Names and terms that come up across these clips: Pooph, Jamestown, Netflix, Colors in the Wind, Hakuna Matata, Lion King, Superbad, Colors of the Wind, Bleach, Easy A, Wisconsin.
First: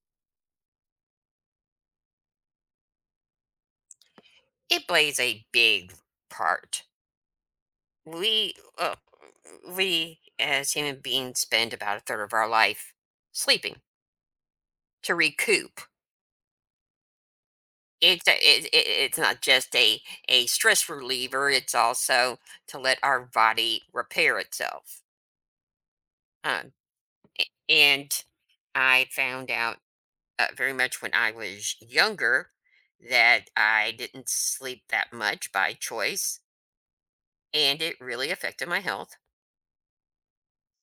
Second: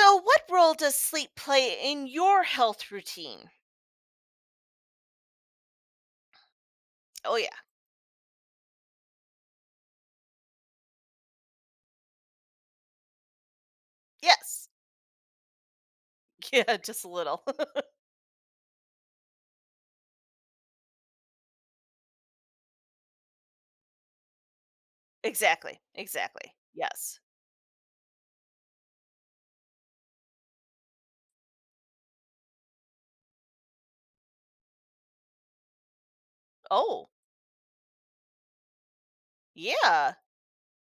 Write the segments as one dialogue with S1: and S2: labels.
S1: So, what role does sleep play in your health routine?
S2: It plays a big part.
S1: Oh, yeah.
S2: We, uh, we as human beings spend about a third of our life sleeping
S1: Yes.
S2: to recoup.
S1: Yeah, just a little.
S2: It's not just a stress reliever. It's also to let our body repair itself.
S1: Exactly. Exactly.
S2: Um,
S1: Yes.
S2: and I found out very much when I was younger that I didn't sleep that much by choice,
S1: Oh,
S2: and it really affected my health
S1: yeah.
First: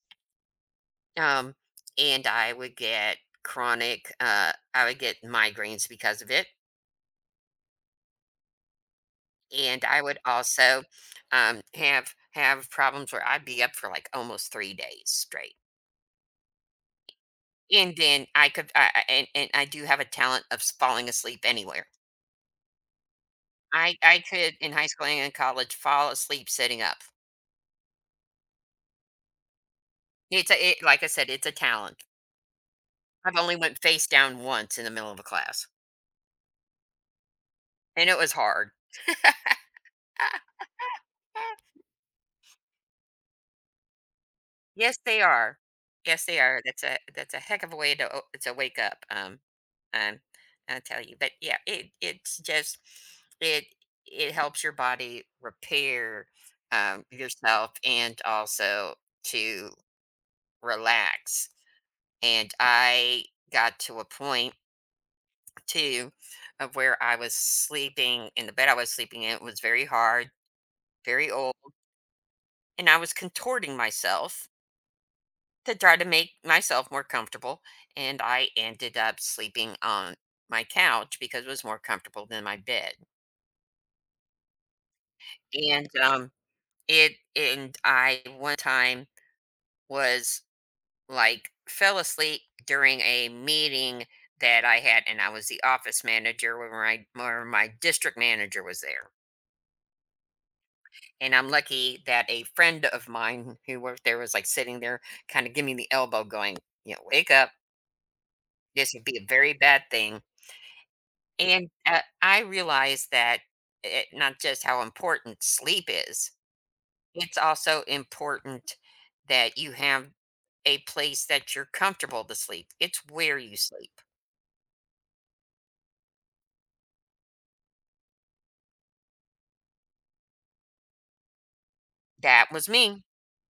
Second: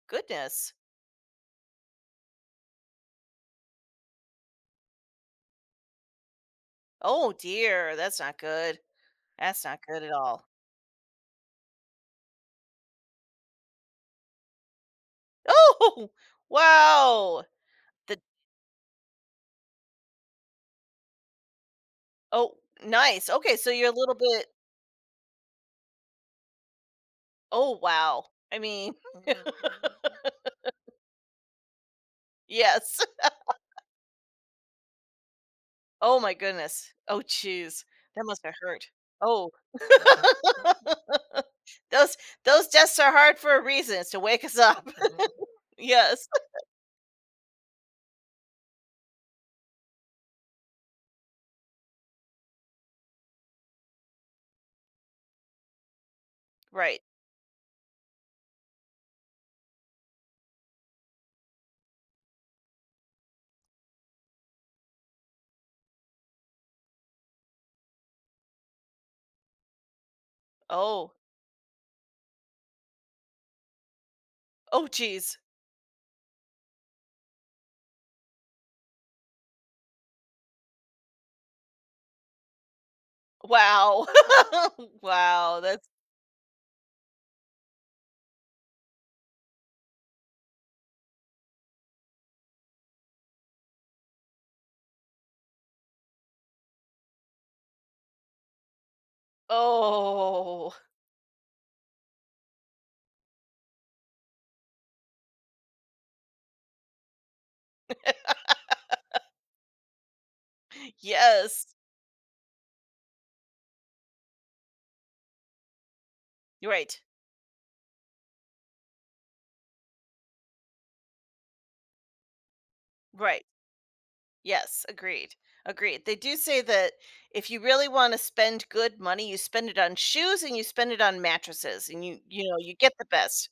S1: Goodness.
S2: Um, and I would get I would get migraines because of it.
S1: Oh, dear. That's not good. That's
S2: And
S1: not
S2: I
S1: good at
S2: would
S1: all.
S2: also have problems where I'd be up for like almost 3 days straight.
S1: Oh, wow.
S2: And
S1: The,
S2: then I could, I- and I do have a talent of falling asleep anywhere.
S1: oh, nice. Okay. So, you're a
S2: I,
S1: little
S2: I
S1: bit,
S2: could in high school and in college fall asleep sitting up.
S1: oh, wow. I mean,
S2: Like I said, it's a talent.
S1: yes.
S2: I've only went face down once in the middle of a class
S1: Oh, my goodness. Oh, jeez.
S2: and it
S1: That
S2: was
S1: must have
S2: hard.
S1: hurt. Oh. Those those deaths are hard for a reason, it's to wake us up.
S2: Yes, they are. Yes,
S1: Yes.
S2: they are. That's a heck of a way to to wake up. Um, I'll tell you. But yeah, it it's just it it helps your body repair
S1: Right.
S2: yourself and also to relax. And I got to a point too of where I was sleeping in the bed I was sleeping in. It was very hard,
S1: Oh.
S2: very old, and I was contorting myself
S1: Oh, geez.
S2: to try to make myself more comfortable. And I ended up sleeping on my couch because it was more comfortable than my bed.
S1: Wow. Wow, that's
S2: And um and I one time was, like, fell asleep during a meeting that I had, and I was the office manager when my where my district manager was there.
S1: oh.
S2: And I'm lucky that a friend of mine who worked there was like sitting there kind of giving me the elbow going, wake up. This would be a very bad thing.
S1: Yes.
S2: I realize that it not just how important sleep is,
S1: Right.
S2: it's also important that you have a place that you're comfortable to sleep. It's where
S1: Right.
S2: you sleep.
S1: Yes, agreed. Agreed. They do say that if you really wanna spend good money, you spend it on shoes and you spend it on mattresses, and you you
S2: That
S1: know,
S2: was
S1: you get
S2: me.
S1: the best,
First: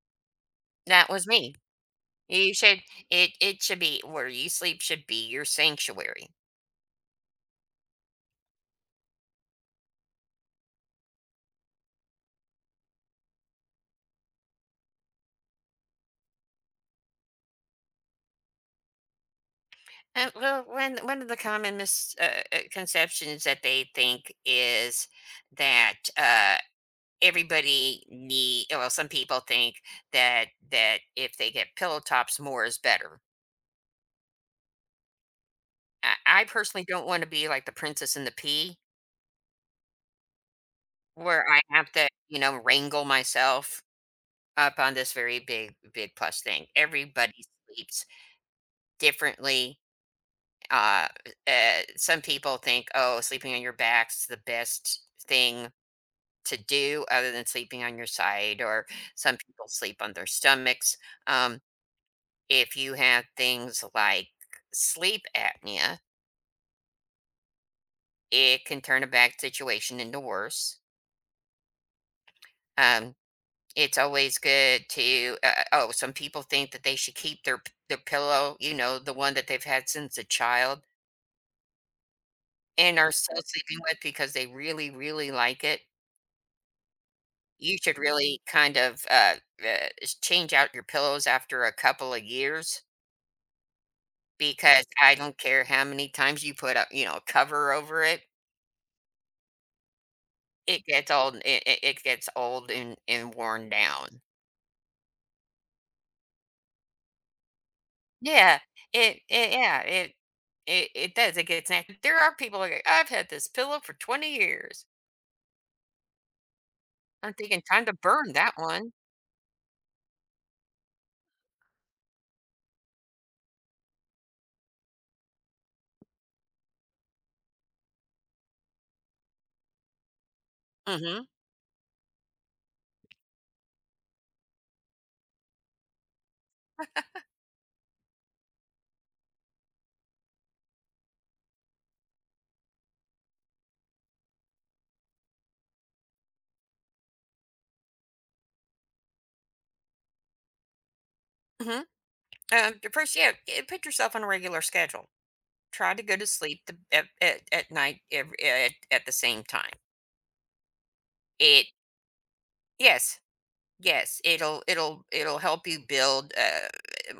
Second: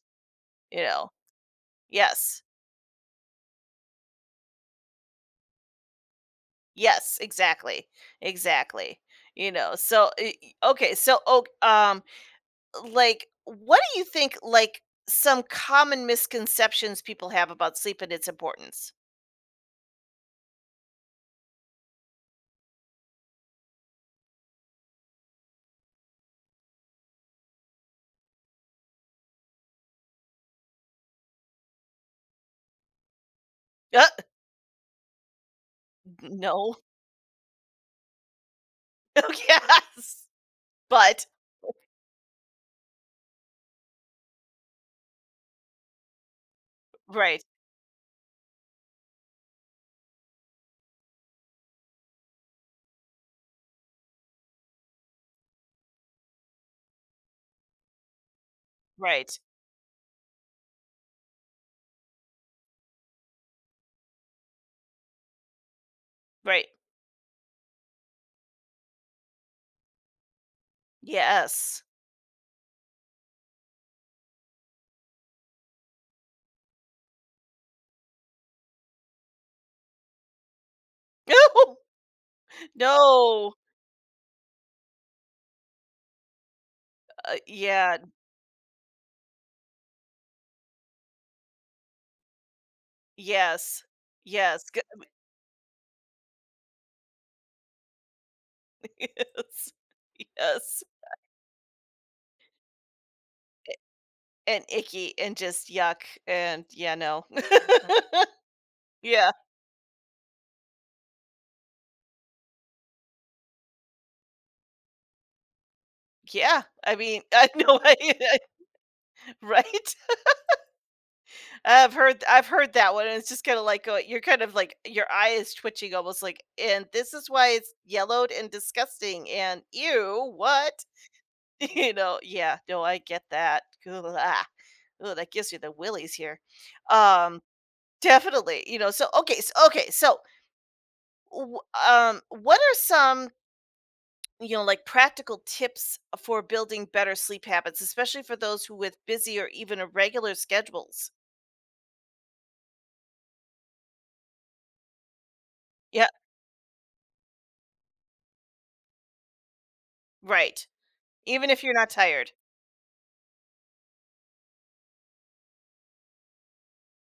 S1: you know?
S2: That was me.
S1: Yes.
S2: You should it it should be where you sleep should be your sanctuary.
S1: Yes, exactly. Exactly. You know, so, okay, so, oh like, what do you think, like, some common misconceptions people have about sleep and its importance?
S2: One of the common misconceptions conceptions that they think is that, uh everybody need well some people think that if they get pillow tops more is better.
S1: Uh,
S2: I, I
S1: no.
S2: personally don't want to be like the princess and the pea
S1: Yes. But
S2: where I have to wrangle myself up on this very big plus thing. Everybody
S1: right,
S2: sleeps differently. uh, some people think, oh, sleeping on your back's the best thing to do other than sleeping on your side, or some
S1: right,
S2: people sleep on their stomachs. um If you have things like sleep apnea,
S1: right.
S2: it can turn a bad situation into worse.
S1: Yes.
S2: Um, it's always good to. Oh, some people think that they should keep their their pillow, the one that they've had since a child,
S1: No.
S2: and are still
S1: No.
S2: sleeping with because they really, really like it. You
S1: Yeah,
S2: should really kind of change out your pillows after a couple of years
S1: yes. Yes, g
S2: because I don't care how many times you put a you know a cover over it.
S1: yes. Yes.
S2: It gets old, it gets old and worn down.
S1: And icky and just yuck, and yeah, no.
S2: Yeah, it
S1: Yeah.
S2: it yeah, it does, it gets nasty. There are people like, "I've had this pillow for 20 years."
S1: Yeah. I mean,
S2: I'm
S1: I
S2: thinking,
S1: know,
S2: "Time to burn
S1: I
S2: that one."
S1: right? I've heard that one, and it's just kinda like, you're kind of like your eye is twitching almost like, "And this is why it's yellowed and disgusting, and ew, what?"
S2: Mhm,
S1: You know? Yeah, no, I get that. Ugh, ooh, that gives you the willies here. Um, Definitely, you know, so okay, so okay, so, w what are some, you know, like, practical tips for building better sleep habits, especially for those who with busy or even irregular schedules?
S2: mhm. The first, yeah, put yourself on a regular schedule. Try to
S1: Yeah,
S2: go to sleep the at night, ev at the same time.
S1: right, even if
S2: It
S1: you're not tired.
S2: Yes, yes, it'll help you build,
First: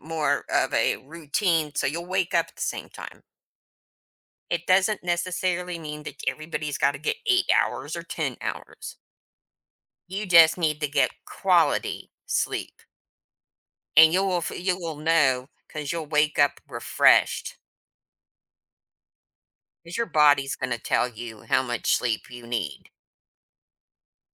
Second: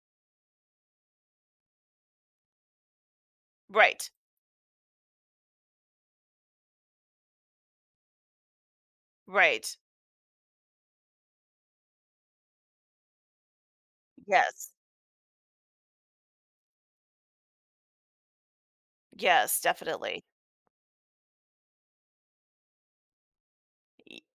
S2: more of a routine so you'll wake up at the same time.
S1: Right,
S2: It doesn't necessarily mean that everybody's got to get 8 hours or 10 hours.
S1: right.
S2: You just need to get quality sleep, and you will f
S1: Yes,
S2: you will know because 'cause you'll wake up refreshed,
S1: yes,
S2: because your
S1: definitely.
S2: body's gonna tell you how much sleep you need,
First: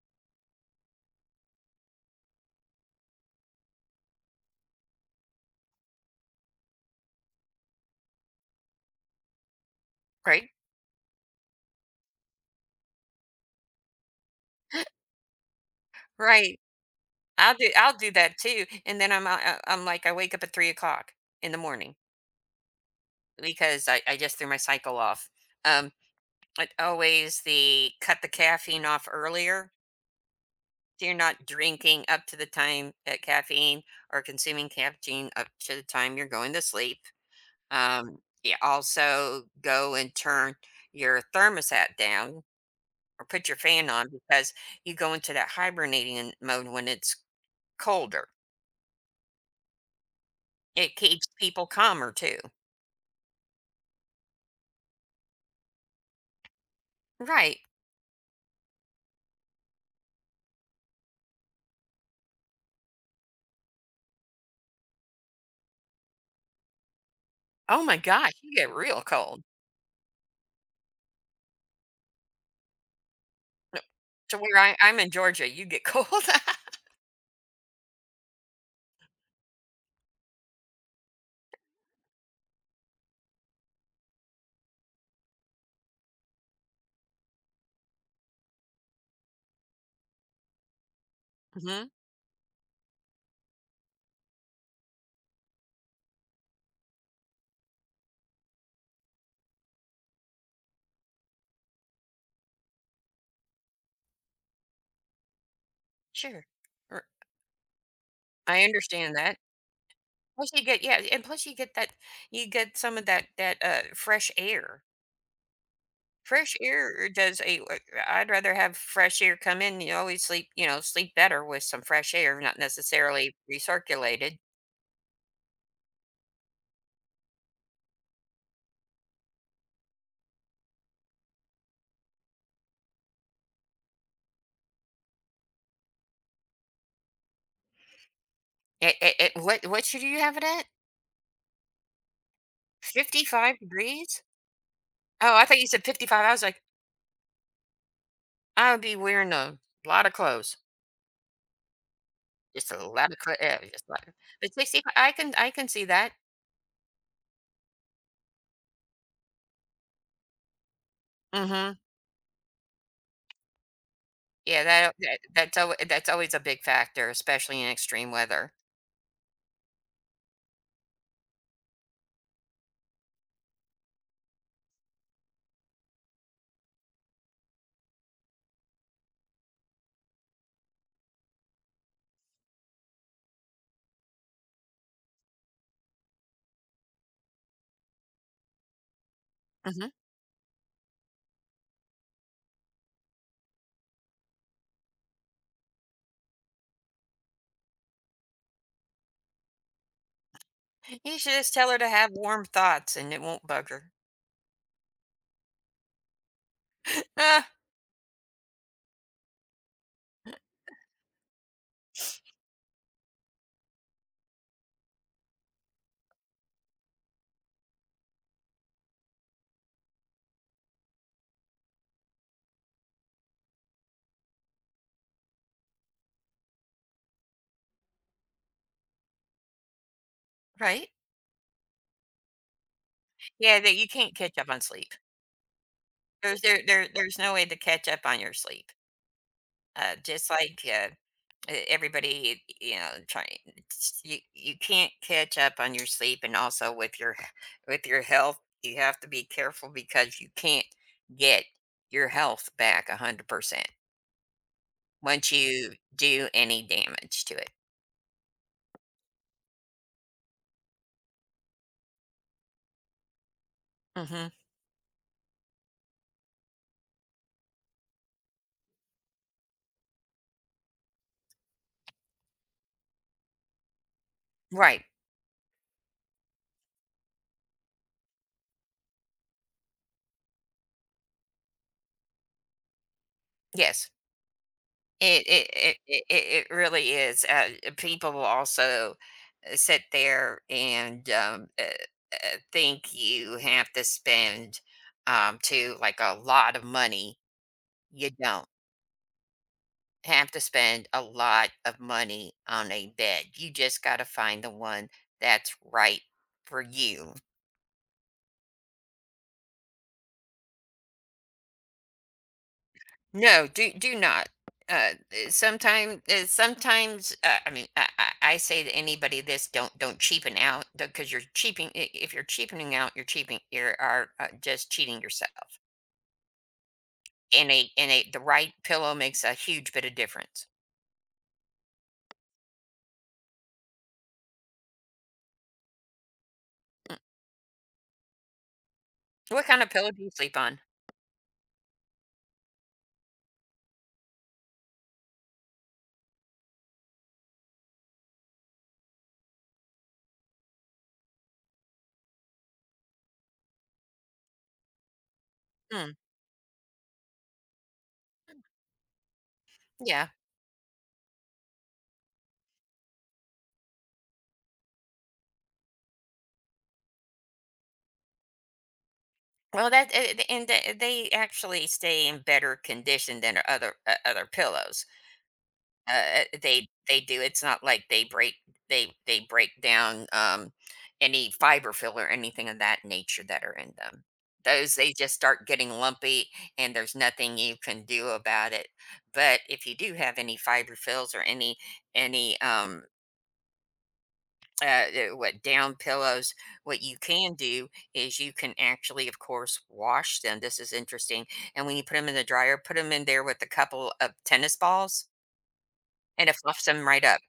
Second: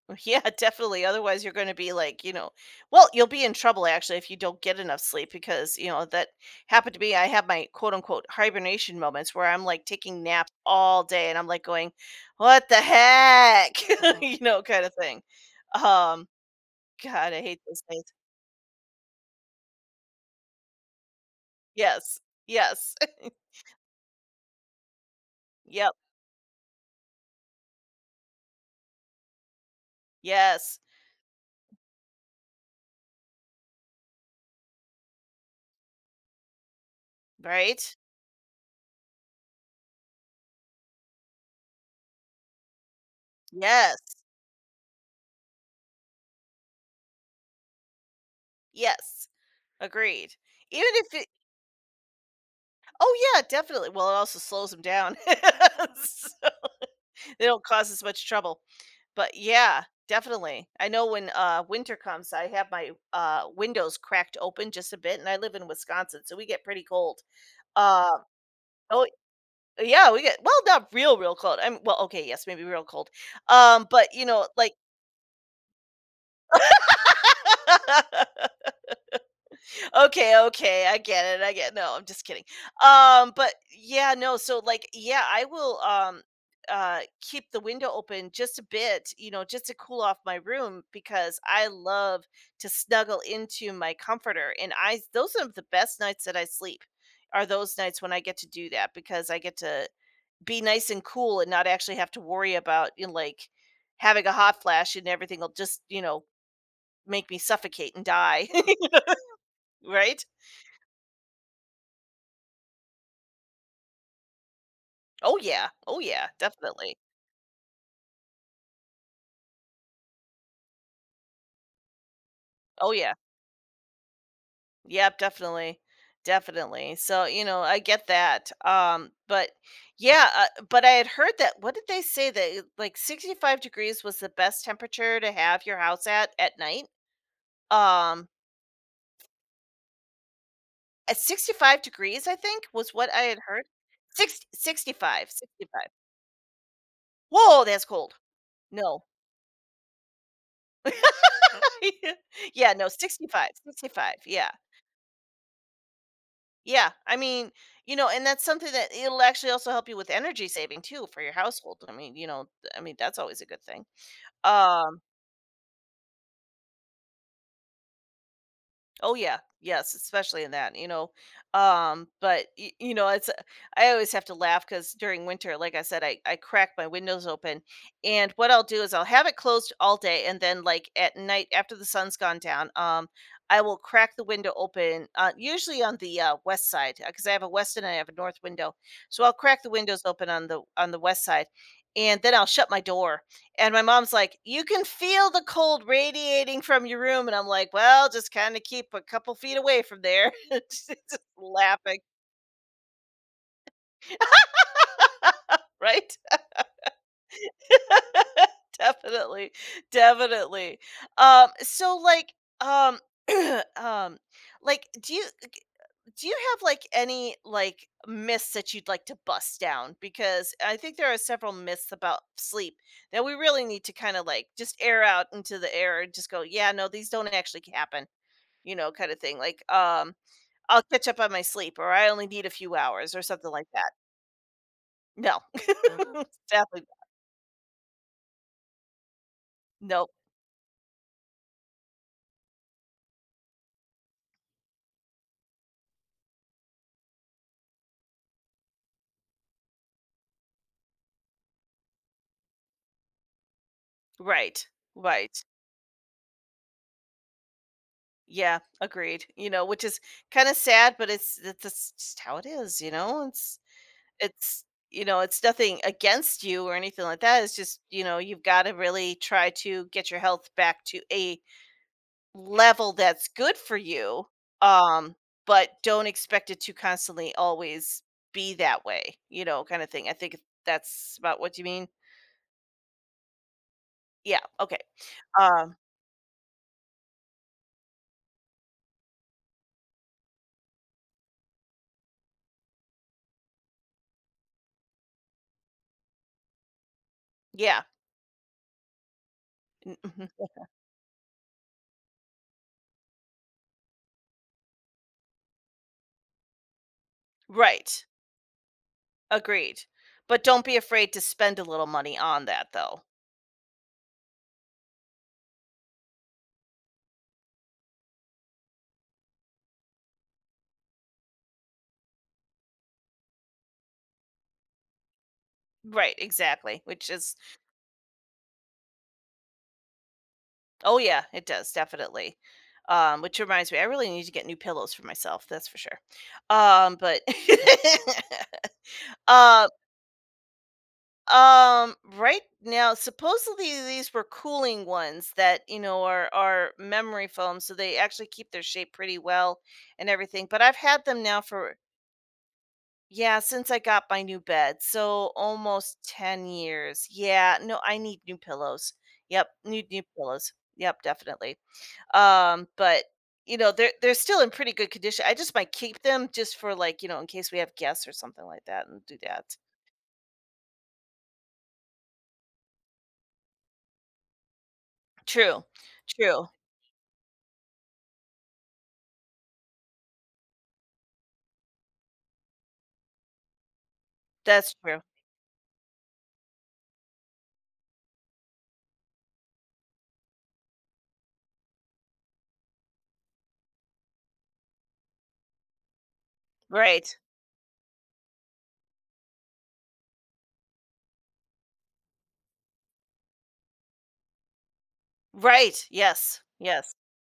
S1: Y yeah, definitely, otherwise you're gonna be like, well, you'll be in trouble actually if you don't get enough sleep because, that happened to me, I have my quote unquote "hibernation moments" where I'm, like, taking
S2: right?
S1: naps all day and I'm, like, going, "What the heck?" You know, kinda thing. Um,
S2: Right.
S1: God, I
S2: I'll
S1: hate
S2: do
S1: those
S2: I'll
S1: days.
S2: do that too, and then I'm like, I wake up at 3 o'clock in the morning
S1: Yes, yes.
S2: because I just threw my cycle off. Um,
S1: Yep,
S2: it's always the cut the caffeine off earlier.
S1: yes,
S2: So you're not drinking up to the time that caffeine or consuming caffeine up to the time you're going to sleep.
S1: right?
S2: Um, you also go and turn your thermostat down or put your fan on
S1: Yes,
S2: because you go into that hibernating mode when it's colder.
S1: yes, agreed. Even
S2: It
S1: if
S2: keeps people calmer too.
S1: oh yeah, definitely. Well, it also slows them down. So, they
S2: Right.
S1: don't cause as much trouble. But yeah, definitely. I know when winter comes, I have my windows cracked open just a bit and I live in Wisconsin, so we get pretty cold.
S2: Oh my
S1: Uh
S2: gosh, you get real
S1: oh
S2: cold.
S1: yeah, we get well not real real cold. I'm well okay, yes, maybe real cold.
S2: No.
S1: But you know, like
S2: I'm in Georgia, you get cold.
S1: okay, okay, I get it. I get No, I'm just kidding. But yeah, no, so like yeah, I will keep the window open just a bit, you know, just to cool off my room because I
S2: Hmm.
S1: love to snuggle into my comforter and I those are the best nights that I sleep are those nights when I get to do that because I get to be nice and cool and not actually have to worry about like having a hot flash and everything will just,
S2: Sure. R-
S1: make me suffocate and die,
S2: I understand that.
S1: right?
S2: Plus you get Yeah, and plus you get that you get some of that fresh air.
S1: Oh, yeah. Oh, yeah,
S2: Fresh
S1: definitely.
S2: air does a. I'd rather have fresh air come in. You always sleep better with some fresh air, not
S1: Oh, yeah.
S2: necessarily recirculated.
S1: Yep, definitely, definitely. So, you know, I get that, but yeah, but I had heard that what did they say that it like, 65 degrees was the best temperature to have your house at night? Um,
S2: It, what should you have it at?
S1: at 65 degrees, I think, was what I
S2: Fifty
S1: had
S2: five
S1: heard.
S2: degrees?
S1: 6, 65,
S2: Oh, I thought you
S1: sixty
S2: said
S1: five.
S2: 55. I was like,
S1: Whoa, that's cold.
S2: I would be
S1: No.
S2: wearing a lot of clothes,
S1: Yeah,
S2: just a
S1: no,
S2: lot of clothes.
S1: 65,
S2: Yeah, just a lot.
S1: 65, yeah.
S2: But 65, I can see that.
S1: Yeah, I mean, and that's something that it'll actually also help you with energy saving too for your
S2: Mm-hmm.
S1: household. I mean, I mean that's always a good thing.
S2: Yeah,
S1: Um,
S2: that's always a big factor, especially in extreme weather.
S1: Oh yeah, yes, especially in that, you know. But you know, it's I always have to laugh because during winter, like I said, I crack my windows open, and what I'll do is I'll have it closed all day, and then like at night after the sun's gone down, I will crack the window open, usually on the west side because I have a west and I have a north window, so I'll crack the
S2: Hmm.
S1: windows open on the west side, and then I'll shut my door and my mom's like, "You can feel the cold radiating from your room." And I'm like, "Well, just kinda keep a couple feet away from there." She's
S2: You
S1: just
S2: should just tell her to
S1: laughing.
S2: have warm thoughts and it won't bug her.
S1: Right?
S2: Ah,
S1: Definitely, definitely. So, like, um, um, like, do you have, like, any, like, myths that you'd like to bust down? Because I think there are several myths about sleep that we really need to kinda, like, just air out into the air and just go, "Yeah, no, these don't actually happen." You know, kind of thing. Like, I'll
S2: right?
S1: catch up on my sleep or I only need a few hours or something
S2: Yeah,
S1: like
S2: that you
S1: that.
S2: can't catch up on sleep.
S1: No,
S2: There's there, there
S1: definitely.
S2: there's no way to catch up on your sleep.
S1: No.
S2: Just like everybody, you know, trying you can't catch up on your sleep, and also with your with your health, you have to be careful because you can't get your health back 100%
S1: Right.
S2: once
S1: Right.
S2: you do any damage to it.
S1: Yeah. Agreed. You know, which is kind of sad, but it's just how it is. You know,
S2: Hmm.
S1: it's you know, it's nothing against you or anything like that. It's just you know, you've got to really try to get your health back to a level that's good for you,
S2: Right?
S1: um, but don't expect it to constantly always be that way, you know, kind of thing. I think that's about what you mean.
S2: Yes.
S1: Yeah. Okay.
S2: It it
S1: Um,
S2: it it it it really is, people will also, sit there and, think you have to spend, too, like, a lot of money.
S1: yeah.
S2: You don't
S1: Mhm.
S2: have to spend a lot of money on a bed, you just gotta find the one that's right for you.
S1: Right. Agreed. But don't be afraid to spend a little money on that though.
S2: No, do not. Uh, sometimes, sometimes, I mean, I say to anybody this: don't cheapen out because you're cheaping. If you're cheapening out, you're cheaping. You are just cheating yourself.
S1: Right, exactly. Which is
S2: And a the right pillow makes a huge bit of difference.
S1: oh yeah, it does definitely. Which reminds me, I really need to get new pillows for myself, that's for sure.
S2: Mm.
S1: But
S2: What kind
S1: um
S2: of pillow do you sleep on?
S1: Right now, supposedly these were cooling ones that are memory foam, so they actually keep their shape pretty well and everything. But I've had them now for yeah since I got my new bed, so
S2: Mm,
S1: almost 10 years. Yeah, no, I need new pillows. Yep, need new
S2: yeah.
S1: pillows. Yep, definitely. But you know they're still in pretty good condition. I just might keep them just for like in case we have guests or something like that and do that.
S2: Well, that th- and th- they actually stay in better condition than other pillows.
S1: True, true.
S2: They do. It's not like they break down, any fiber fill or anything of that nature that are in them.
S1: That's
S2: Those they
S1: true.
S2: just start getting lumpy, and there's nothing you can do about it. But if you do have any fiber fills or any uh, what down pillows, what you
S1: Right.
S2: can do is you can actually, of course, wash them. This is interesting. And when you put them in the dryer, put them in there with a couple of tennis balls
S1: Right.
S2: and it
S1: Yes.
S2: fluffs them
S1: Yes.
S2: right up.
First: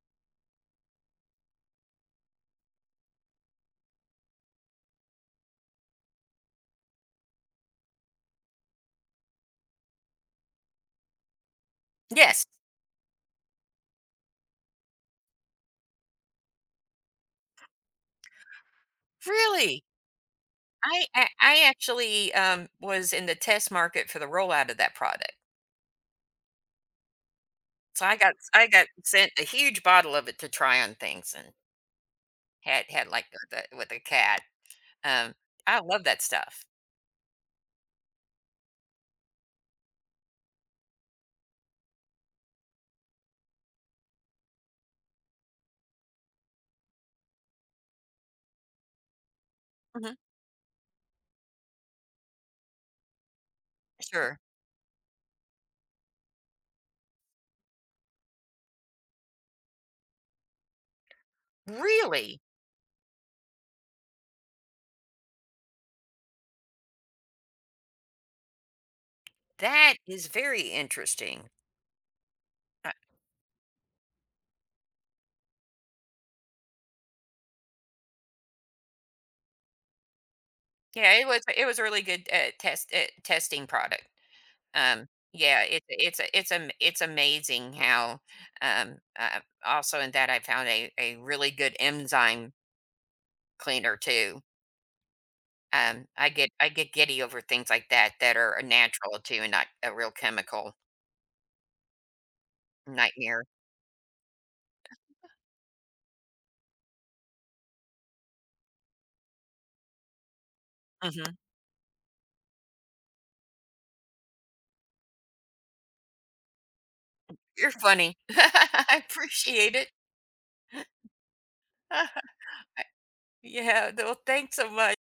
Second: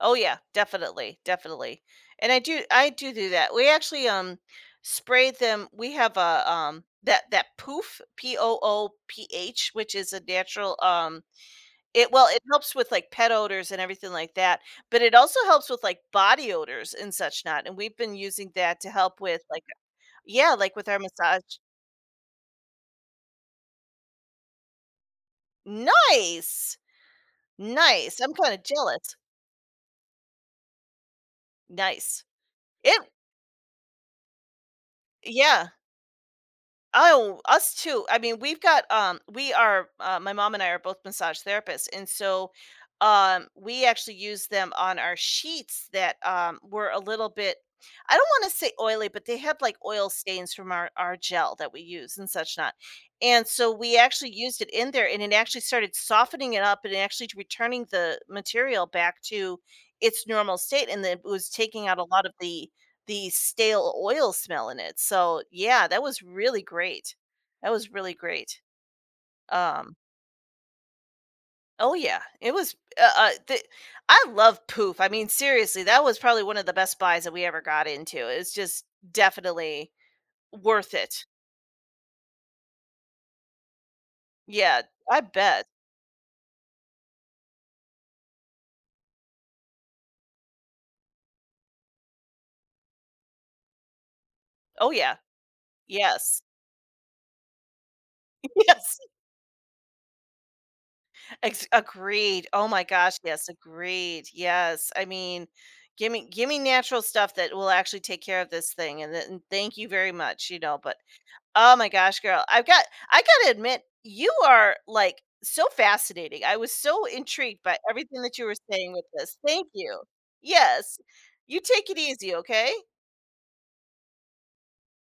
S1: Oh yeah, definitely, definitely. And I do do that. We actually sprayed them. We have a that poof Poo-Pourri which is a natural it well, it
S2: Yes.
S1: helps with like pet odors and everything like that, but it also helps with like body odors and such not. And we've been using that to help with like
S2: Really?
S1: yeah, like with our
S2: I I
S1: massage.
S2: I actually, was in the test market for the rollout of that product.
S1: Nice.
S2: So I
S1: Nice. I'm
S2: got
S1: kind of
S2: I got
S1: jealous.
S2: sent a huge bottle of it to try on things and
S1: Nice. It
S2: like, the with a cat. Um,
S1: yeah,
S2: I love that stuff.
S1: oh, us too. I mean, we've got we are my mom and I are both massage therapists and so we actually use them on our sheets that were a little bit I don't want to say oily, but they had like oil
S2: Mhm.
S1: stains from our gel that we use and such not. And so we actually
S2: Sure.
S1: used it in there and it actually started softening it up and actually returning the material back to its normal state and then it was taking out a lot of
S2: Really?
S1: the stale oil smell in it. So, yeah, that was really great. That was really great. Um,
S2: That is very interesting.
S1: oh yeah, it was.
S2: Uh,
S1: I love poof. I mean, seriously, that was probably one of the best buys that we ever got into. It's just definitely worth
S2: yeah,
S1: it.
S2: it was a really good, testing product.
S1: Yeah, I
S2: Yeah,
S1: bet.
S2: it it's a it's a it's amazing how, also in that I found a really good enzyme cleaner too.
S1: Oh yeah.
S2: I
S1: Yes.
S2: get I get giddy over things like that that are a
S1: Yes.
S2: natural too, and not a real chemical
S1: Agreed. Oh my gosh.
S2: nightmare.
S1: Yes. Agreed. Yes. I mean, give me natural stuff that will actually take care of this thing. And thank you very much. You know, but
S2: Mhm.
S1: oh my gosh, girl. I gotta admit, you are like so fascinating. I was so intrigued
S2: You're
S1: by
S2: funny.
S1: everything that you were saying
S2: I
S1: with this. Thank
S2: appreciate it.
S1: you. Yes. You take it easy, okay?
S2: Yeah. Well, thanks so much.